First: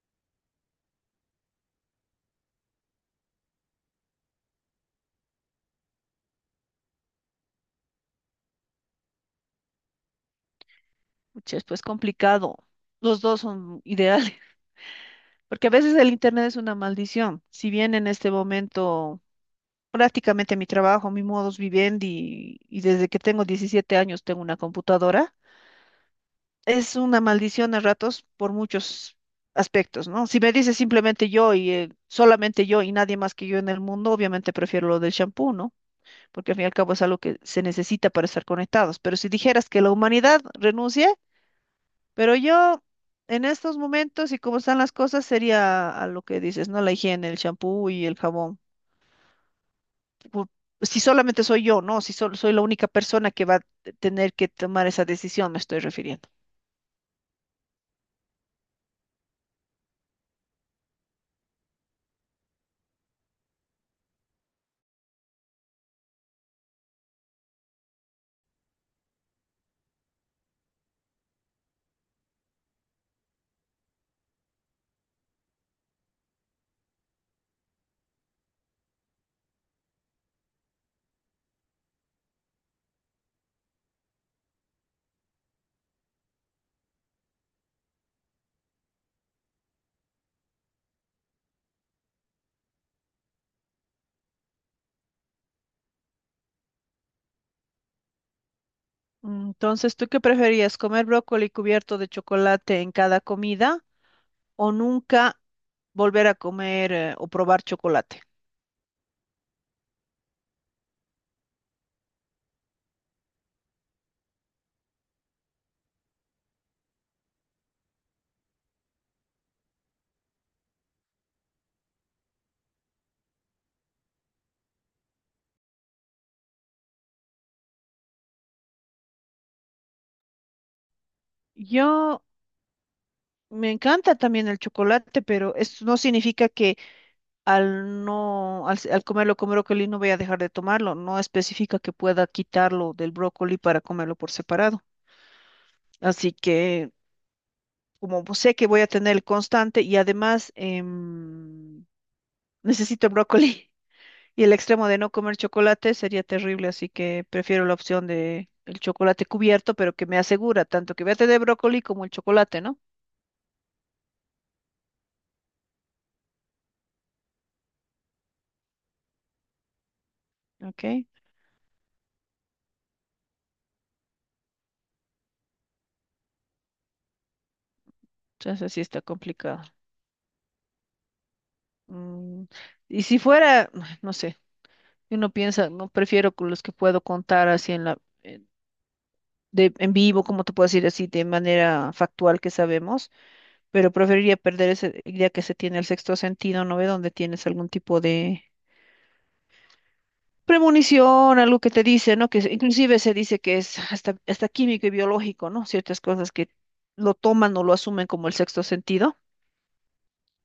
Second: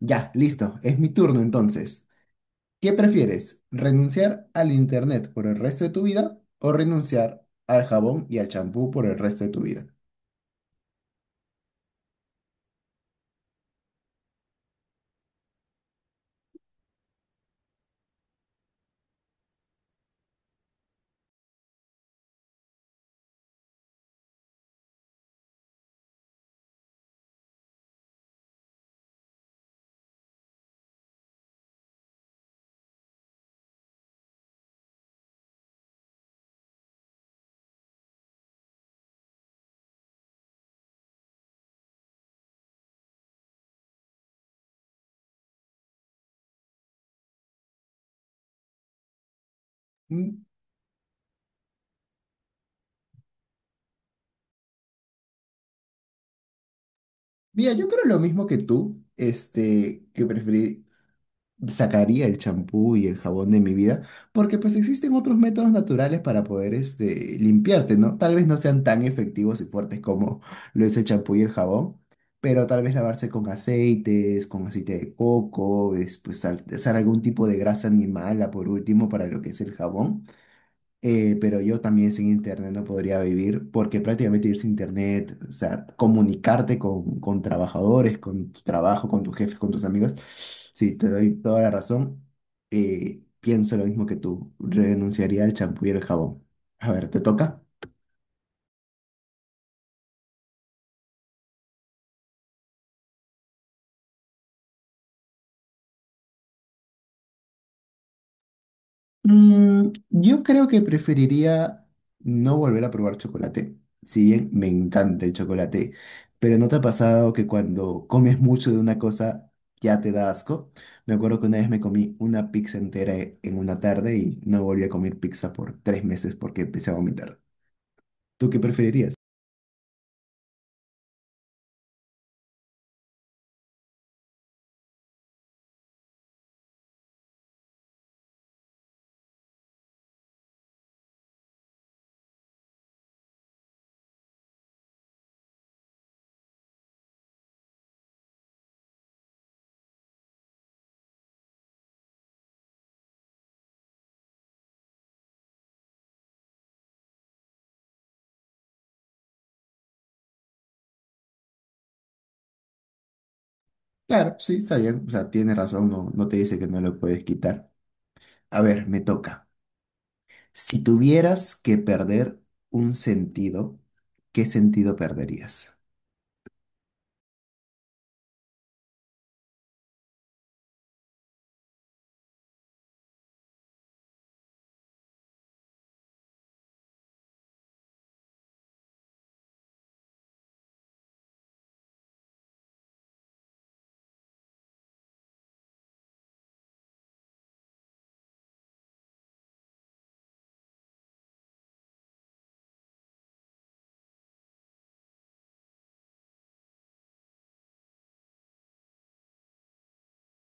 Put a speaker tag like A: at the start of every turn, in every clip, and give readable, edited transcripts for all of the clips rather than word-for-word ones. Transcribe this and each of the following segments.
A: Ya, listo, es mi turno entonces. ¿Qué prefieres? ¿Renunciar al internet por el resto de tu vida o renunciar al jabón y al champú por el resto de tu vida?
B: Pucha, es pues complicado. Los dos son ideales, porque a veces el Internet es una maldición. Si bien en este momento prácticamente mi trabajo, mi modus vivendi, y desde que tengo 17 años tengo una computadora, es una maldición a ratos por muchos aspectos, ¿no? Si me dices simplemente yo y solamente yo y nadie más que yo en el mundo, obviamente prefiero lo del champú, ¿no? Porque al fin y al cabo es algo que se necesita para estar conectados. Pero si dijeras que la humanidad renuncia, pero yo, en estos momentos y como están las cosas, sería a lo que dices, ¿no? La higiene, el champú y el jabón.
A: Mm,
B: Pu- Si solamente soy yo, ¿no? Si solo soy la única persona que va a tener que tomar esa decisión, me estoy refiriendo.
A: Mira, yo creo lo mismo que tú, que sacaría el champú y el jabón de mi vida, porque pues existen otros métodos naturales para poder limpiarte, ¿no? Tal vez no sean tan efectivos y fuertes como lo es el champú y el jabón, pero tal vez lavarse con aceites, con aceite de coco, es, pues, usar algún tipo de grasa animal, por último, para lo que es el jabón. Pero yo también sin internet no podría vivir, porque prácticamente vivir sin internet, o sea, comunicarte con trabajadores, con tu trabajo, con tus jefes, con tus amigos, sí, te doy toda la razón. Pienso lo mismo que tú, renunciaría al champú y el jabón. A ver, ¿te toca?
B: Entonces, ¿tú qué preferías? ¿Comer brócoli cubierto de chocolate en cada comida o nunca volver a comer o probar chocolate?
A: Yo creo que preferiría no volver a probar chocolate, si bien me encanta el chocolate, pero ¿no te ha pasado que cuando comes mucho de una cosa ya te da asco? Me acuerdo que una vez me comí una pizza entera en una tarde y no volví a comer pizza por 3 meses porque empecé a vomitar. ¿Tú qué preferirías?
B: Yo me encanta también el chocolate, pero esto no significa que al comerlo con brócoli no voy a dejar de tomarlo. No especifica que pueda quitarlo del brócoli para comerlo por separado. Así que como pues, sé que voy a tener el constante y además necesito brócoli y el extremo de no comer chocolate sería terrible, así que prefiero la opción de el chocolate cubierto, pero que me asegura tanto que voy a tener brócoli como el chocolate, ¿no?
A: Claro, sí, está bien, o sea, tienes razón, no, no te dice que no lo puedes quitar. A ver, me toca. Si
B: Ok,
A: tuvieras que perder un sentido, ¿qué sentido perderías?
B: entonces sí está complicado. Mm, y si fuera, no sé, uno piensa, no prefiero con los que puedo contar así en la en- en vivo, como te puedo decir así de manera factual que sabemos. Pero preferiría perder ese, día que se tiene el sexto sentido, ¿no ve? Donde tienes algún tipo de premonición, algo que te dice, ¿no? Inclusive se dice que es hasta químico y biológico, ¿no? Ciertas cosas que lo toman o lo asumen como el sexto sentido,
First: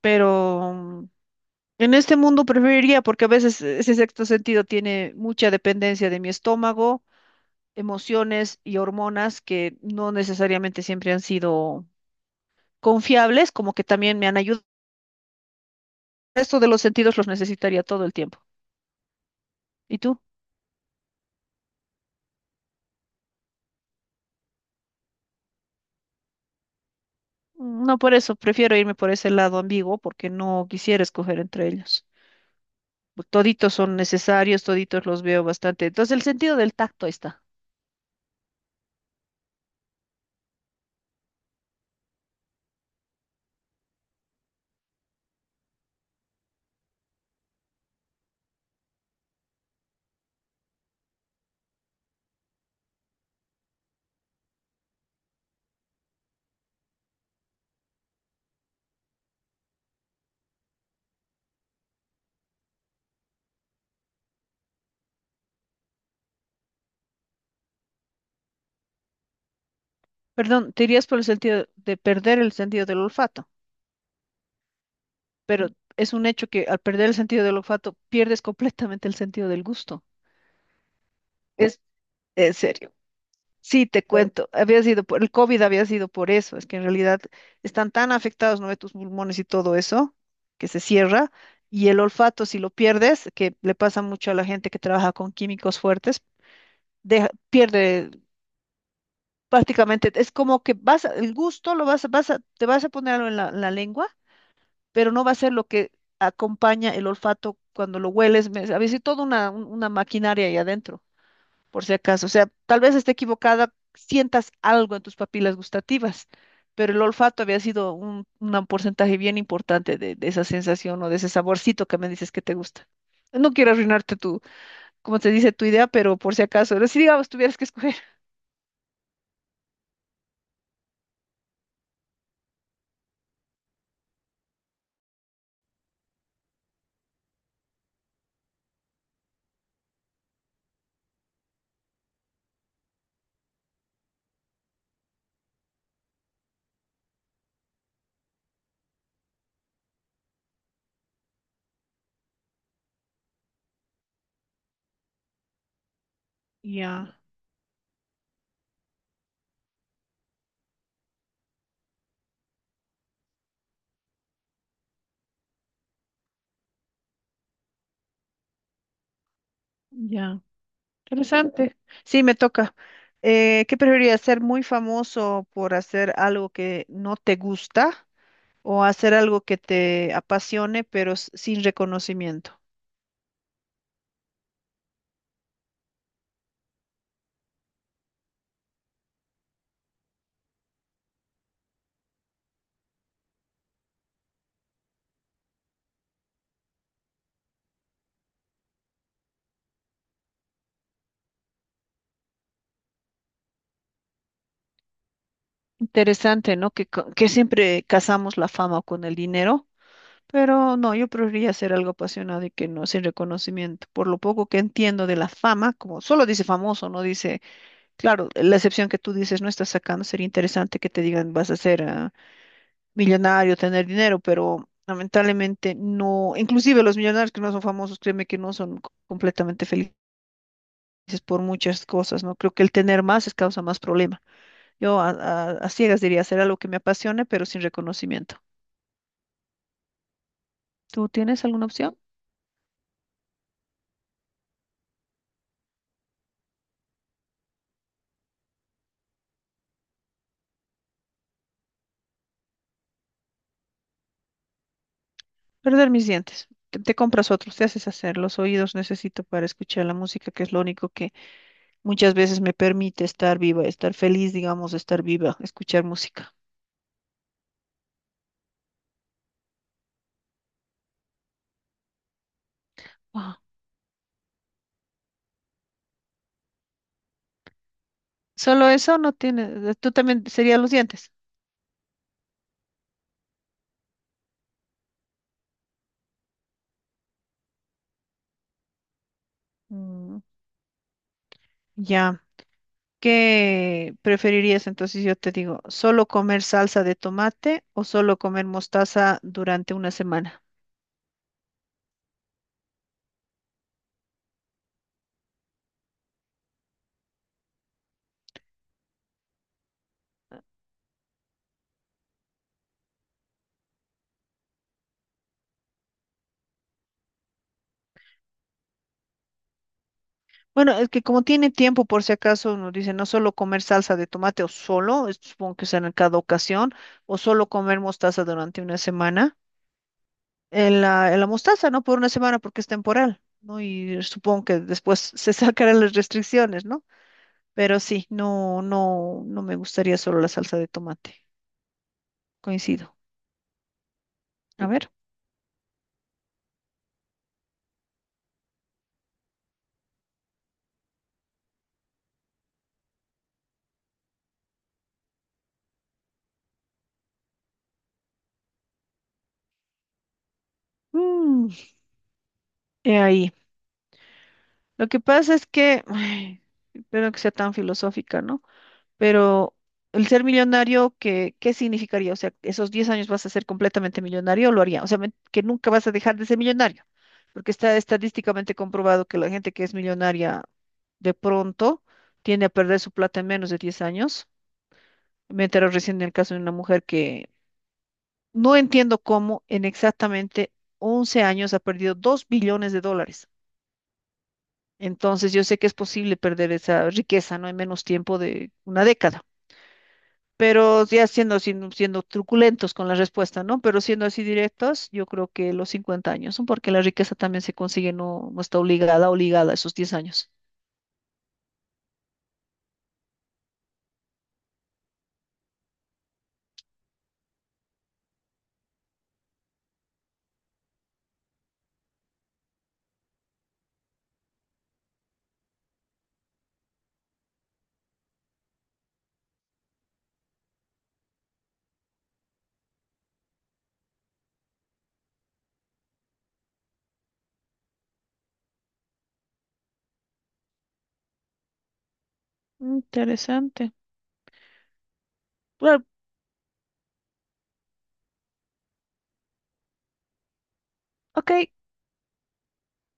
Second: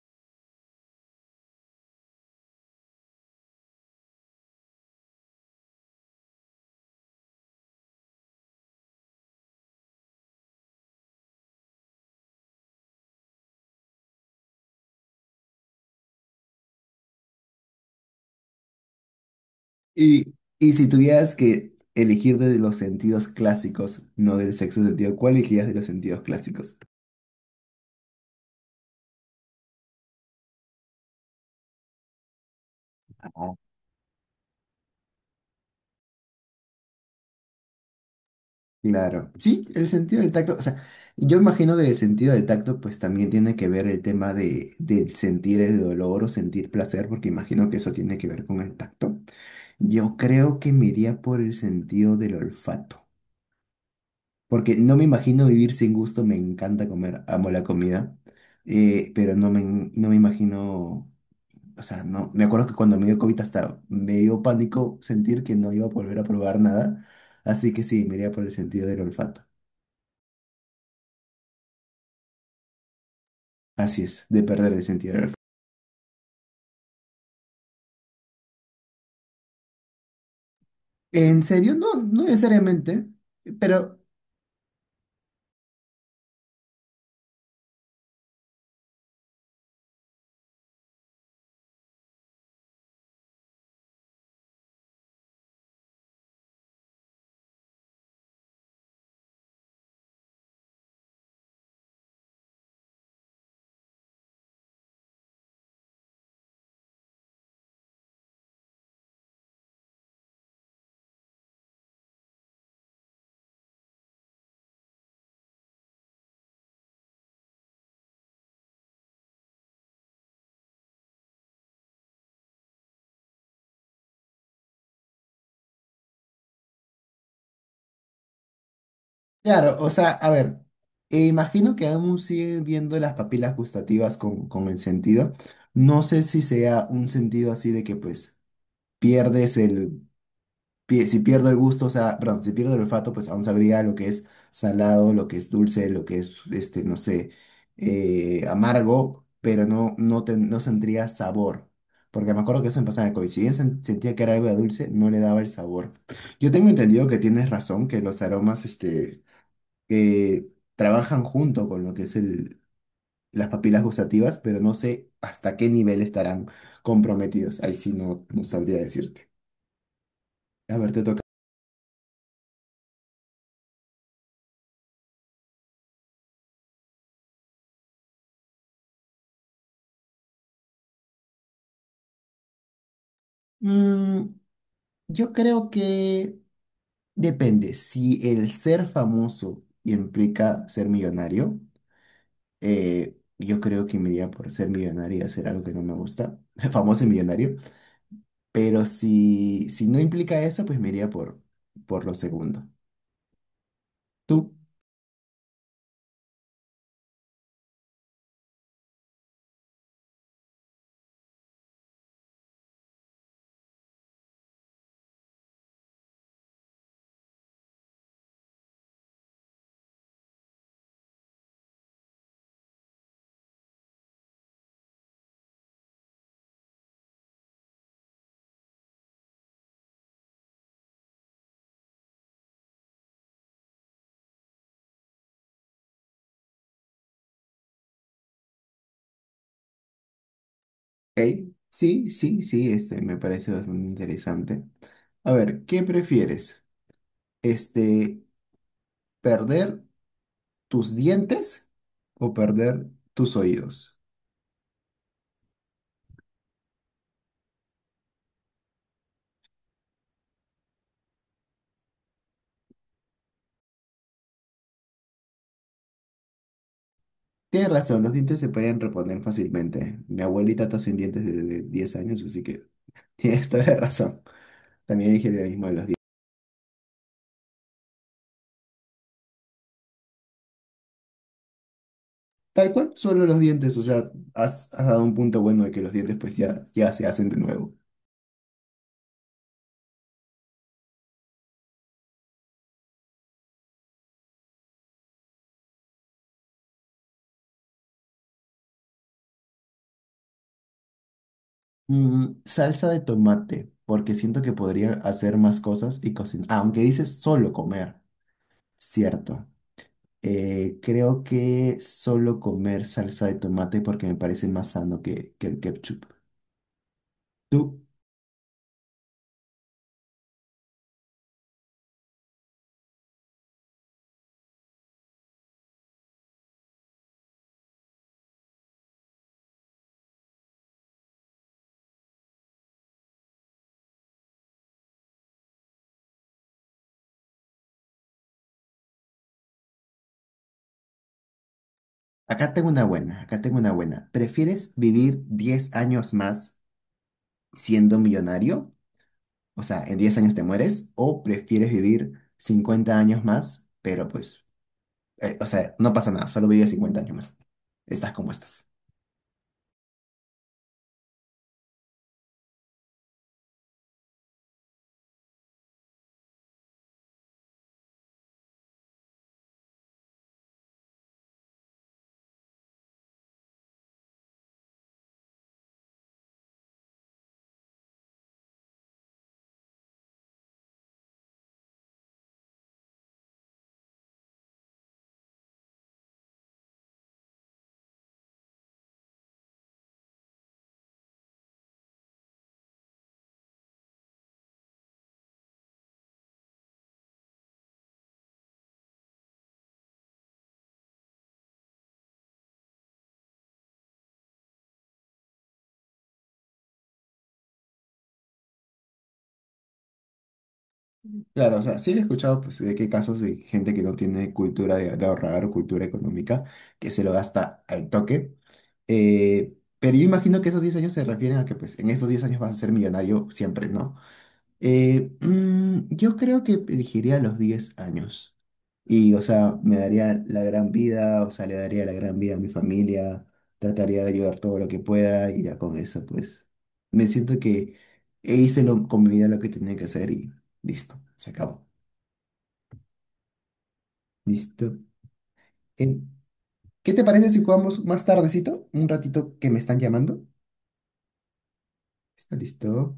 B: pero en este mundo preferiría, porque a veces ese sexto sentido tiene mucha dependencia de mi estómago, emociones y hormonas que no necesariamente siempre han sido confiables, como que también me han ayudado. Esto de los sentidos los necesitaría todo el tiempo. ¿Y tú?
A: Y si tuvieras que elegir de los sentidos clásicos, no del sexo sentido, ¿cuál elegirías de los sentidos clásicos?
B: No, por eso prefiero irme por ese lado ambiguo porque no quisiera escoger entre ellos.
A: Ah.
B: Toditos son necesarios, toditos los veo bastante. Entonces, el sentido del tacto ahí está.
A: Claro. Sí, el sentido del tacto, o sea, yo imagino que el sentido del tacto pues también tiene que ver el tema de, del sentir el dolor o sentir placer, porque imagino que eso tiene que ver con el tacto. Yo creo que me iría por el sentido del olfato, porque no me imagino vivir sin gusto, me encanta comer, amo la comida, pero no me imagino... O sea, no, me acuerdo que cuando me dio COVID hasta me dio pánico sentir que no iba a volver a probar nada. Así que sí, me iría por el sentido del olfato.
B: Perdón, te irías por el sentido de perder el sentido del olfato,
A: Así es, de perder el sentido del olfato.
B: pero es un hecho que al perder el sentido del olfato pierdes completamente el sentido del gusto.
A: ¿En serio?
B: Es
A: No, no
B: en serio.
A: necesariamente.
B: Sí,
A: Pero,
B: te cuento, había sido por el COVID, había sido por eso, es que en realidad están tan afectados, ¿no? Tus pulmones y todo eso, que se cierra, y el olfato, si lo pierdes, que le pasa mucho a la gente que trabaja con químicos fuertes, pierde prácticamente, es como que vas, el gusto lo vas, te vas a poner algo en la lengua, pero no va a ser lo que acompaña el olfato cuando lo hueles, había sido toda una maquinaria ahí adentro por si acaso. O sea, tal vez esté equivocada, sientas algo en tus papilas gustativas, pero el olfato había sido un porcentaje bien importante de esa sensación o de ese saborcito que me dices que te gusta. No quiero arruinarte tu, como te dice, tu idea, pero por si acaso, pero si digamos tuvieras que escoger.
A: claro, o sea, a ver, imagino que aún siguen viendo las papilas gustativas con el sentido. No sé si sea un sentido así de que pues pierdes el si pierdo el gusto, o sea, perdón, si pierdo el olfato, pues aún sabría lo que es salado, lo que es dulce, lo que es, no sé, amargo, pero no no sentiría sabor. Porque me acuerdo que eso me pasaba en el COVID. Si bien sentía que era algo de dulce, no le daba el sabor. Yo tengo entendido que
B: Ya,
A: tienes razón, que los aromas, que trabajan junto con lo que es el, las papilas gustativas, pero no sé hasta qué nivel estarán comprometidos. Ahí sí no, no sabría decirte.
B: ya.
A: A ver, te toca.
B: Interesante. Sí, me toca. ¿Qué preferirías? ¿Ser muy famoso por hacer algo que no te gusta? ¿O hacer algo que te apasione, pero sin reconocimiento?
A: Yo creo que depende. Si el ser famoso implica ser millonario, yo creo que me iría por ser millonario y hacer algo que no me gusta, famoso y millonario. Pero si no implica eso, pues me iría por lo segundo. ¿Tú?
B: Interesante, ¿no? Que siempre casamos la fama con el dinero, pero no, yo preferiría hacer algo apasionado y que no sin reconocimiento. Por lo poco que entiendo de la fama, como solo dice famoso, no dice, claro, la excepción que tú dices no estás sacando, sería interesante que te digan vas a ser millonario, tener dinero, pero lamentablemente no, inclusive los millonarios que no son famosos, créeme que no son completamente felices por muchas cosas, ¿no? Creo que el tener más es causa más problema. Yo a ciegas diría hacer algo que me apasione, pero sin reconocimiento. ¿Tú tienes
A: ¿Eh?
B: alguna opción?
A: Sí, sí, sí, me parece bastante interesante. A ver, ¿qué prefieres? Este, ¿Perder tus dientes o perder tus oídos?
B: Perder mis dientes. Te compras otros, te haces hacer. Los oídos necesito para escuchar la música, que es lo único que muchas veces me permite estar viva, estar feliz, digamos, estar viva, escuchar música.
A: Tienes razón, los dientes se pueden reponer fácilmente. Mi abuelita está sin dientes desde 10 años, así que
B: Wow.
A: tienes toda la razón. También dije lo mismo de los dientes.
B: Solo eso no tiene, tú también sería los dientes.
A: Tal cual, solo los dientes, o sea, has dado un punto bueno de que los dientes pues ya, ya se hacen de nuevo.
B: Mm, ya. ¿Qué preferirías entonces? Yo te digo, ¿solo comer salsa de tomate o solo comer mostaza durante una semana?
A: Salsa de tomate, porque siento que podría hacer más cosas y cocinar. Aunque dices solo comer, cierto. Creo que solo comer salsa de tomate porque me parece más sano que el ketchup. ¿Tú?
B: Bueno, es que como tiene tiempo, por si acaso, uno dice no solo comer salsa de tomate o solo, supongo que será en cada ocasión, o solo comer mostaza durante una semana. En la mostaza, ¿no? Por una semana porque es temporal, ¿no? Y supongo que después se sacarán las restricciones, ¿no? Pero sí, no me gustaría solo la salsa de tomate.
A: Acá tengo una
B: Coincido.
A: buena, acá tengo una buena.
B: A
A: ¿Prefieres
B: ver.
A: vivir 10 años más siendo millonario? O sea, en 10 años te mueres, o prefieres vivir 50 años más, pero pues, o sea, no pasa nada, solo vives 50 años más. Estás como estás.
B: Mm, he ahí. Lo que pasa es que, ay, espero que sea tan filosófica, ¿no? Pero el ser millonario, qué significaría? O sea, ¿esos 10 años vas a ser completamente millonario o lo haría? O sea, que nunca vas a dejar de ser millonario, porque está estadísticamente comprobado que la gente que es millonaria de pronto tiende a perder su plata en menos de 10 años. Me enteré recién del caso de una mujer que no entiendo cómo en exactamente 11 años ha perdido 2 billones de dólares. Entonces, yo sé que es posible perder esa riqueza, ¿no? En menos tiempo de una década. Pero ya siendo truculentos con la respuesta, ¿no? Pero siendo así directos, yo creo que los 50 años, ¿no? Porque la riqueza también se consigue, no está obligada a esos 10 años.
A: Claro, o sea, sí he escuchado pues, de qué casos de gente que no tiene cultura de ahorrar o cultura económica, que se lo gasta al toque. Eh, pero yo imagino que esos 10 años se refieren a que pues en esos 10 años vas a ser millonario siempre, ¿no? Yo creo que elegiría los 10 años. Y, o sea, me daría la gran vida, o sea, le daría la gran vida a mi familia, trataría de ayudar todo lo que pueda y ya con eso, pues, me siento que hice con mi vida lo que tenía que hacer y listo, se acabó.
B: Interesante.
A: Listo.
B: Bueno,
A: Eh, ¿Qué te parece si jugamos más tardecito? Un ratito que me están llamando.
B: ok,
A: ¿Está listo?